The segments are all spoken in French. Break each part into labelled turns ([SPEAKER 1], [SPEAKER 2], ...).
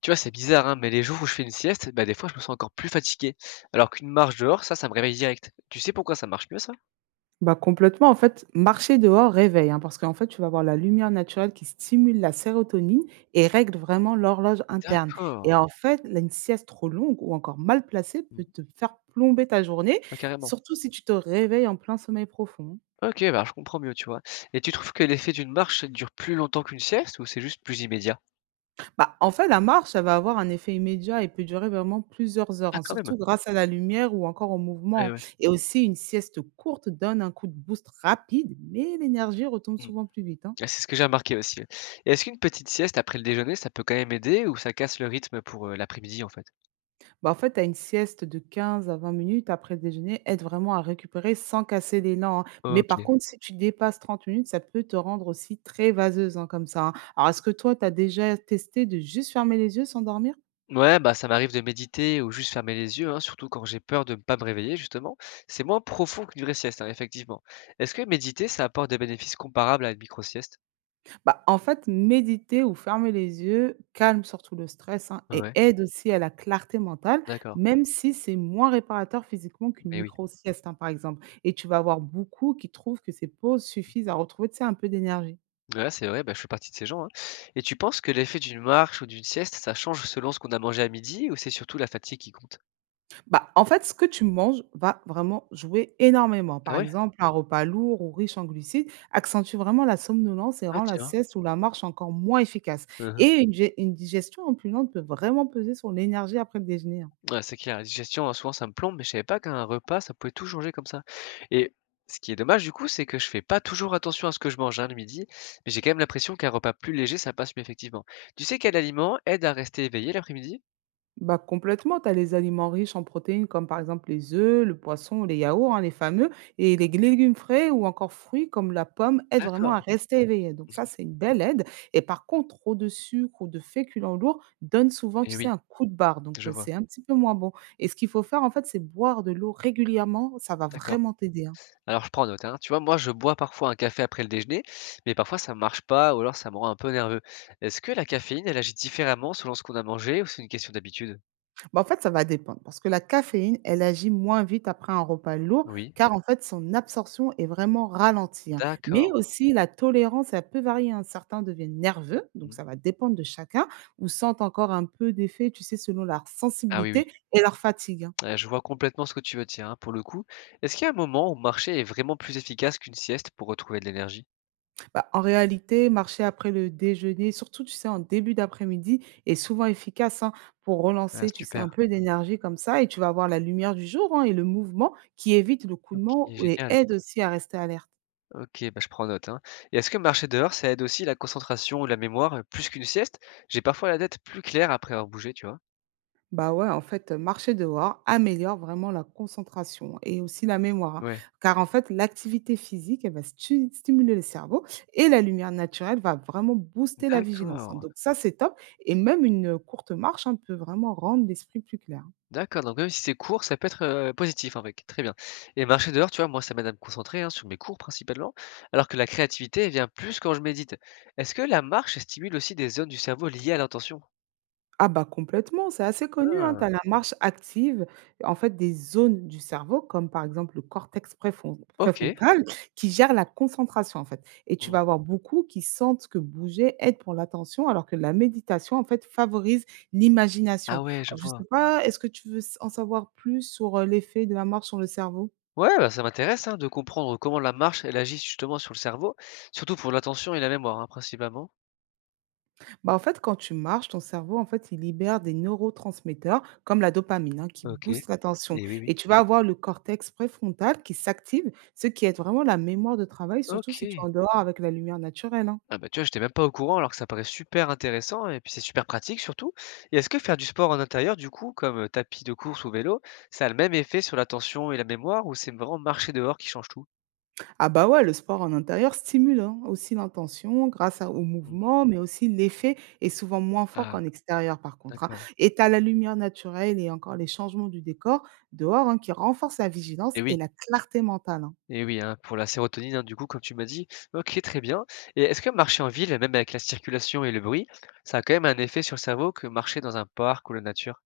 [SPEAKER 1] Tu vois, c'est bizarre, hein, mais les jours où je fais une sieste, bah, des fois, je me sens encore plus fatigué. Alors qu'une marche dehors, ça me réveille direct. Tu sais pourquoi ça marche mieux, ça?
[SPEAKER 2] Bah, complètement, en fait, marcher dehors réveille, hein, parce qu'en fait, tu vas avoir la lumière naturelle qui stimule la sérotonine et règle vraiment l'horloge interne.
[SPEAKER 1] D'accord.
[SPEAKER 2] Et en fait, là, une sieste trop longue ou encore mal placée
[SPEAKER 1] Mhm.
[SPEAKER 2] peut te faire plomber ta journée,
[SPEAKER 1] Ah, carrément.
[SPEAKER 2] surtout si tu te réveilles en plein sommeil profond.
[SPEAKER 1] Ok, bah, je comprends mieux, tu vois. Et tu trouves que l'effet d'une marche, ça dure plus longtemps qu'une sieste ou c'est juste plus immédiat?
[SPEAKER 2] Bah, en fait, la marche, elle va avoir un effet immédiat et peut durer vraiment plusieurs heures,
[SPEAKER 1] Ah,
[SPEAKER 2] hein,
[SPEAKER 1] quand même.
[SPEAKER 2] surtout grâce à la lumière ou encore au
[SPEAKER 1] Ouais,
[SPEAKER 2] mouvement.
[SPEAKER 1] ouais.
[SPEAKER 2] Et aussi, une sieste courte donne un coup de boost rapide, mais l'énergie retombe
[SPEAKER 1] Mhm.
[SPEAKER 2] souvent plus vite, hein.
[SPEAKER 1] Ah, c'est ce que j'ai remarqué aussi, ouais. Et est-ce qu'une petite sieste après le déjeuner, ça peut quand même aider ou ça casse le rythme pour l'après-midi, en fait?
[SPEAKER 2] Bah, en fait, tu as une sieste de 15 à 20 minutes après le déjeuner, aide vraiment à récupérer sans casser l'élan, hein. Mais
[SPEAKER 1] Ok.
[SPEAKER 2] par contre, si tu dépasses 30 minutes, ça peut te rendre aussi très vaseuse, hein, comme ça, hein. Alors, est-ce que toi, tu as déjà testé de juste fermer les yeux sans dormir?
[SPEAKER 1] Ouais, bah, ça m'arrive de méditer ou juste fermer les yeux, hein, surtout quand j'ai peur de ne pas me réveiller, justement. C'est moins profond qu'une vraie sieste, hein, effectivement. Est-ce que méditer, ça apporte des bénéfices comparables à une micro-sieste?
[SPEAKER 2] Bah, en fait, méditer ou fermer les yeux calme surtout le stress, hein, et
[SPEAKER 1] Ouais,
[SPEAKER 2] aide aussi à la clarté mentale,
[SPEAKER 1] d'accord.
[SPEAKER 2] même si c'est moins réparateur physiquement qu'une
[SPEAKER 1] Mais oui.
[SPEAKER 2] micro-sieste, hein, par exemple. Et tu vas avoir beaucoup qui trouvent que ces pauses suffisent à retrouver, tu sais, un peu d'énergie.
[SPEAKER 1] Ouais, c'est vrai, bah, je fais partie de ces gens, hein. Et tu penses que l'effet d'une marche ou d'une sieste, ça change selon ce qu'on a mangé à midi ou c'est surtout la fatigue qui compte?
[SPEAKER 2] Bah, en fait, ce que tu manges va vraiment jouer énormément.
[SPEAKER 1] Ah
[SPEAKER 2] Par
[SPEAKER 1] ouais?
[SPEAKER 2] exemple, un repas lourd ou riche en glucides accentue vraiment la somnolence et
[SPEAKER 1] Ah,
[SPEAKER 2] rend la
[SPEAKER 1] tiens.
[SPEAKER 2] sieste ou la marche encore moins efficace. Et une, une digestion en plus lente peut vraiment peser sur l'énergie après le déjeuner, hein.
[SPEAKER 1] Ouais, c'est clair. La digestion, souvent ça me plombe, mais je savais pas qu'un repas, ça pouvait tout changer comme ça et ce qui est dommage du coup, c'est que je fais pas toujours attention à ce que je mange, hein, le midi, mais j'ai quand même l'impression qu'un repas plus léger, ça passe mieux effectivement. Tu sais quel aliment aide à rester éveillé l'après-midi?
[SPEAKER 2] Bah complètement, tu as les aliments riches en protéines comme par exemple les œufs, le poisson, les yaourts, hein, les fameux, et les légumes frais ou encore fruits comme la pomme aident vraiment
[SPEAKER 1] D'accord,
[SPEAKER 2] à rester éveillé. Donc ça, c'est une belle aide. Et par contre, trop de sucre ou de féculents lourds donne souvent, tu
[SPEAKER 1] et
[SPEAKER 2] sais,
[SPEAKER 1] oui,
[SPEAKER 2] un coup de barre. Donc
[SPEAKER 1] je vois.
[SPEAKER 2] c'est un petit peu moins bon. Et ce qu'il faut faire, en fait, c'est boire de l'eau régulièrement. Ça va
[SPEAKER 1] D'accord.
[SPEAKER 2] vraiment t'aider, hein.
[SPEAKER 1] Alors je prends note, hein. Tu vois, moi je bois parfois un café après le déjeuner, mais parfois ça marche pas ou alors ça me rend un peu nerveux. Est-ce que la caféine, elle agit différemment selon ce qu'on a mangé ou c'est une question d'habitude?
[SPEAKER 2] Bah, en fait, ça va dépendre parce que la caféine, elle agit moins vite après un repas lourd
[SPEAKER 1] Oui.
[SPEAKER 2] car en fait, son absorption est vraiment ralentie, hein. Mais
[SPEAKER 1] D'accord.
[SPEAKER 2] aussi la tolérance, elle peut varier, hein. Certains deviennent nerveux, donc
[SPEAKER 1] Mmh.
[SPEAKER 2] ça va dépendre de chacun, ou sentent encore un peu d'effet, tu sais, selon leur
[SPEAKER 1] Ah oui, oui.
[SPEAKER 2] sensibilité et leur fatigue, hein.
[SPEAKER 1] Ouais, je vois complètement ce que tu veux dire, hein, pour le coup. Est-ce qu'il y a un moment où marcher est vraiment plus efficace qu'une sieste pour retrouver de l'énergie?
[SPEAKER 2] Bah, en réalité, marcher après le déjeuner, surtout, tu sais, en début d'après-midi, est souvent efficace, hein, pour
[SPEAKER 1] Ah,
[SPEAKER 2] relancer, tu sais,
[SPEAKER 1] super.
[SPEAKER 2] un peu d'énergie comme ça et tu vas avoir la lumière du jour, hein, et le mouvement qui évite le coup
[SPEAKER 1] OK,
[SPEAKER 2] de mou et
[SPEAKER 1] génial.
[SPEAKER 2] aide aussi à rester alerte.
[SPEAKER 1] OK, bah, je prends note, hein. Et est-ce que marcher dehors, ça aide aussi la concentration ou la mémoire, plus qu'une sieste? J'ai parfois la tête plus claire après avoir bougé, tu vois?
[SPEAKER 2] Bah ouais, en fait, marcher dehors améliore vraiment la concentration et aussi la mémoire, hein,
[SPEAKER 1] Ouais.
[SPEAKER 2] car en fait, l'activité physique, elle va stu stimuler le cerveau et la lumière naturelle va vraiment booster la vigilance, hein,
[SPEAKER 1] D'accord.
[SPEAKER 2] donc ça, c'est top et même une, courte marche, hein, peut vraiment rendre l'esprit plus clair.
[SPEAKER 1] D'accord, donc même si c'est court, ça peut être, positif avec. Très bien. Et marcher dehors, tu vois, moi, ça m'aide à me concentrer, hein, sur mes cours principalement, alors que la créativité elle vient plus quand je médite. Est-ce que la marche stimule aussi des zones du cerveau liées à l'intention?
[SPEAKER 2] Ah bah complètement, c'est assez connu, hein. Tu
[SPEAKER 1] Ah!
[SPEAKER 2] as la marche active, en fait, des zones du cerveau, comme par exemple le cortex
[SPEAKER 1] OK.
[SPEAKER 2] préfrontal, qui gère la concentration, en fait. Et tu
[SPEAKER 1] Mmh.
[SPEAKER 2] vas avoir beaucoup qui sentent que bouger aide pour l'attention, alors que la méditation, en fait, favorise
[SPEAKER 1] Ah
[SPEAKER 2] l'imagination.
[SPEAKER 1] ouais, je
[SPEAKER 2] Alors, je ne
[SPEAKER 1] vois.
[SPEAKER 2] sais pas, est-ce que tu veux en savoir plus sur l'effet de la marche sur le cerveau?
[SPEAKER 1] Ouais, bah, ça m'intéresse, hein, de comprendre comment la marche, elle agit justement sur le cerveau, surtout pour l'attention et la mémoire, hein, principalement.
[SPEAKER 2] Bah, en fait, quand tu marches, ton cerveau, en fait, il libère des neurotransmetteurs comme la dopamine, hein, qui
[SPEAKER 1] OK. Et
[SPEAKER 2] booste l'attention.
[SPEAKER 1] oui,
[SPEAKER 2] Et
[SPEAKER 1] oui.
[SPEAKER 2] tu vas avoir le cortex préfrontal qui s'active, ce qui aide vraiment la mémoire de travail, surtout si tu es
[SPEAKER 1] OK.
[SPEAKER 2] en dehors avec la lumière naturelle, hein.
[SPEAKER 1] Ah bah, tu vois, j'étais même pas au courant alors que ça paraît super intéressant et puis c'est super pratique surtout. Et est-ce que faire du sport en intérieur du coup, comme, tapis de course ou vélo, ça a le même effet sur l'attention et la mémoire ou c'est vraiment marcher dehors qui change tout?
[SPEAKER 2] Ah bah ouais, le sport en intérieur stimule, hein, aussi l'intention au
[SPEAKER 1] Mmh.
[SPEAKER 2] mouvement, mais aussi l'effet est souvent moins fort
[SPEAKER 1] Ah,
[SPEAKER 2] qu'en extérieur par contre, hein.
[SPEAKER 1] d'accord.
[SPEAKER 2] Et tu as la lumière naturelle et encore les changements du décor dehors, hein, qui renforcent la
[SPEAKER 1] Et
[SPEAKER 2] vigilance
[SPEAKER 1] oui.
[SPEAKER 2] et la clarté mentale, hein.
[SPEAKER 1] Et oui, hein, pour la sérotonine, hein, du coup, comme tu m'as dit. OK, très bien. Et est-ce que marcher en ville, même avec la circulation et le bruit, ça a quand même un effet sur le cerveau que marcher dans un parc ou la nature?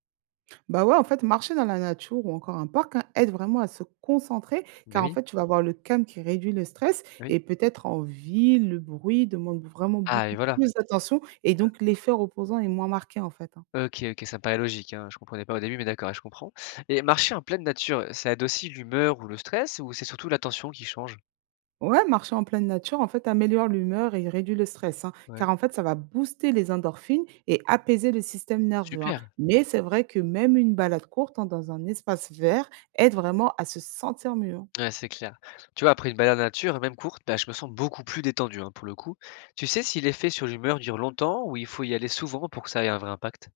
[SPEAKER 2] Bah, ouais, en fait, marcher dans la nature ou encore un parc, hein, aide vraiment à se concentrer
[SPEAKER 1] Bah
[SPEAKER 2] car en
[SPEAKER 1] oui,
[SPEAKER 2] fait, tu vas avoir le calme qui réduit le stress
[SPEAKER 1] bah oui.
[SPEAKER 2] et peut-être en ville, le bruit demande vraiment
[SPEAKER 1] Ah et
[SPEAKER 2] beaucoup
[SPEAKER 1] voilà.
[SPEAKER 2] plus d'attention et donc l'effet reposant est moins marqué en fait, hein.
[SPEAKER 1] OK, OK, ça me paraît logique, hein. Je comprenais pas au début, mais d'accord, ouais, je comprends. Et marcher en pleine nature, ça aide aussi l'humeur ou le stress ou c'est surtout l'attention qui change?
[SPEAKER 2] Ouais, marcher en pleine nature, en fait, améliore l'humeur et réduit le stress, hein,
[SPEAKER 1] Ouais.
[SPEAKER 2] car en fait, ça va booster les endorphines et apaiser le système nerveux, hein.
[SPEAKER 1] Super.
[SPEAKER 2] Mais c'est vrai que même une balade courte, hein, dans un espace vert aide vraiment à se sentir mieux, hein.
[SPEAKER 1] Ouais, c'est clair. Tu vois, après une balade nature, même courte, bah, je me sens beaucoup plus détendu, hein, pour le coup. Tu sais si l'effet sur l'humeur dure longtemps ou il faut y aller souvent pour que ça ait un vrai impact?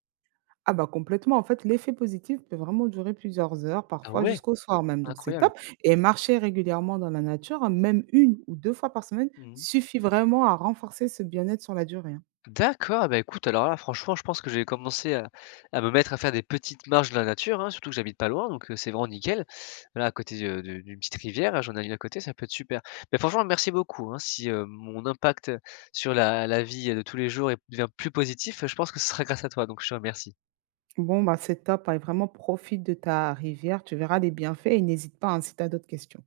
[SPEAKER 2] Ah bah complètement, en fait, l'effet positif peut vraiment durer plusieurs heures,
[SPEAKER 1] Ah
[SPEAKER 2] parfois
[SPEAKER 1] ouais?
[SPEAKER 2] jusqu'au soir même, donc c'est
[SPEAKER 1] Incroyable.
[SPEAKER 2] top et marcher régulièrement dans la nature, hein, même une ou 2 fois par semaine,
[SPEAKER 1] Mmh.
[SPEAKER 2] suffit vraiment à renforcer ce bien-être sur la durée, hein.
[SPEAKER 1] D'accord, bah, écoute, alors là, franchement, je pense que je vais commencer à me mettre à faire des petites marches de la nature, hein, surtout que j'habite pas loin, donc c'est vraiment nickel. Là, à côté, de d'une petite rivière, là, j'en ai une à côté, ça peut être super. Mais franchement, merci beaucoup, hein. Si, mon impact, sur la vie de tous les jours est devient plus positif, je pense que ce sera grâce à toi, donc je te remercie.
[SPEAKER 2] Bon, bah, c'est top, hein, et vraiment profite de ta rivière, tu verras les bienfaits et n'hésite pas, hein, si tu as d'autres questions.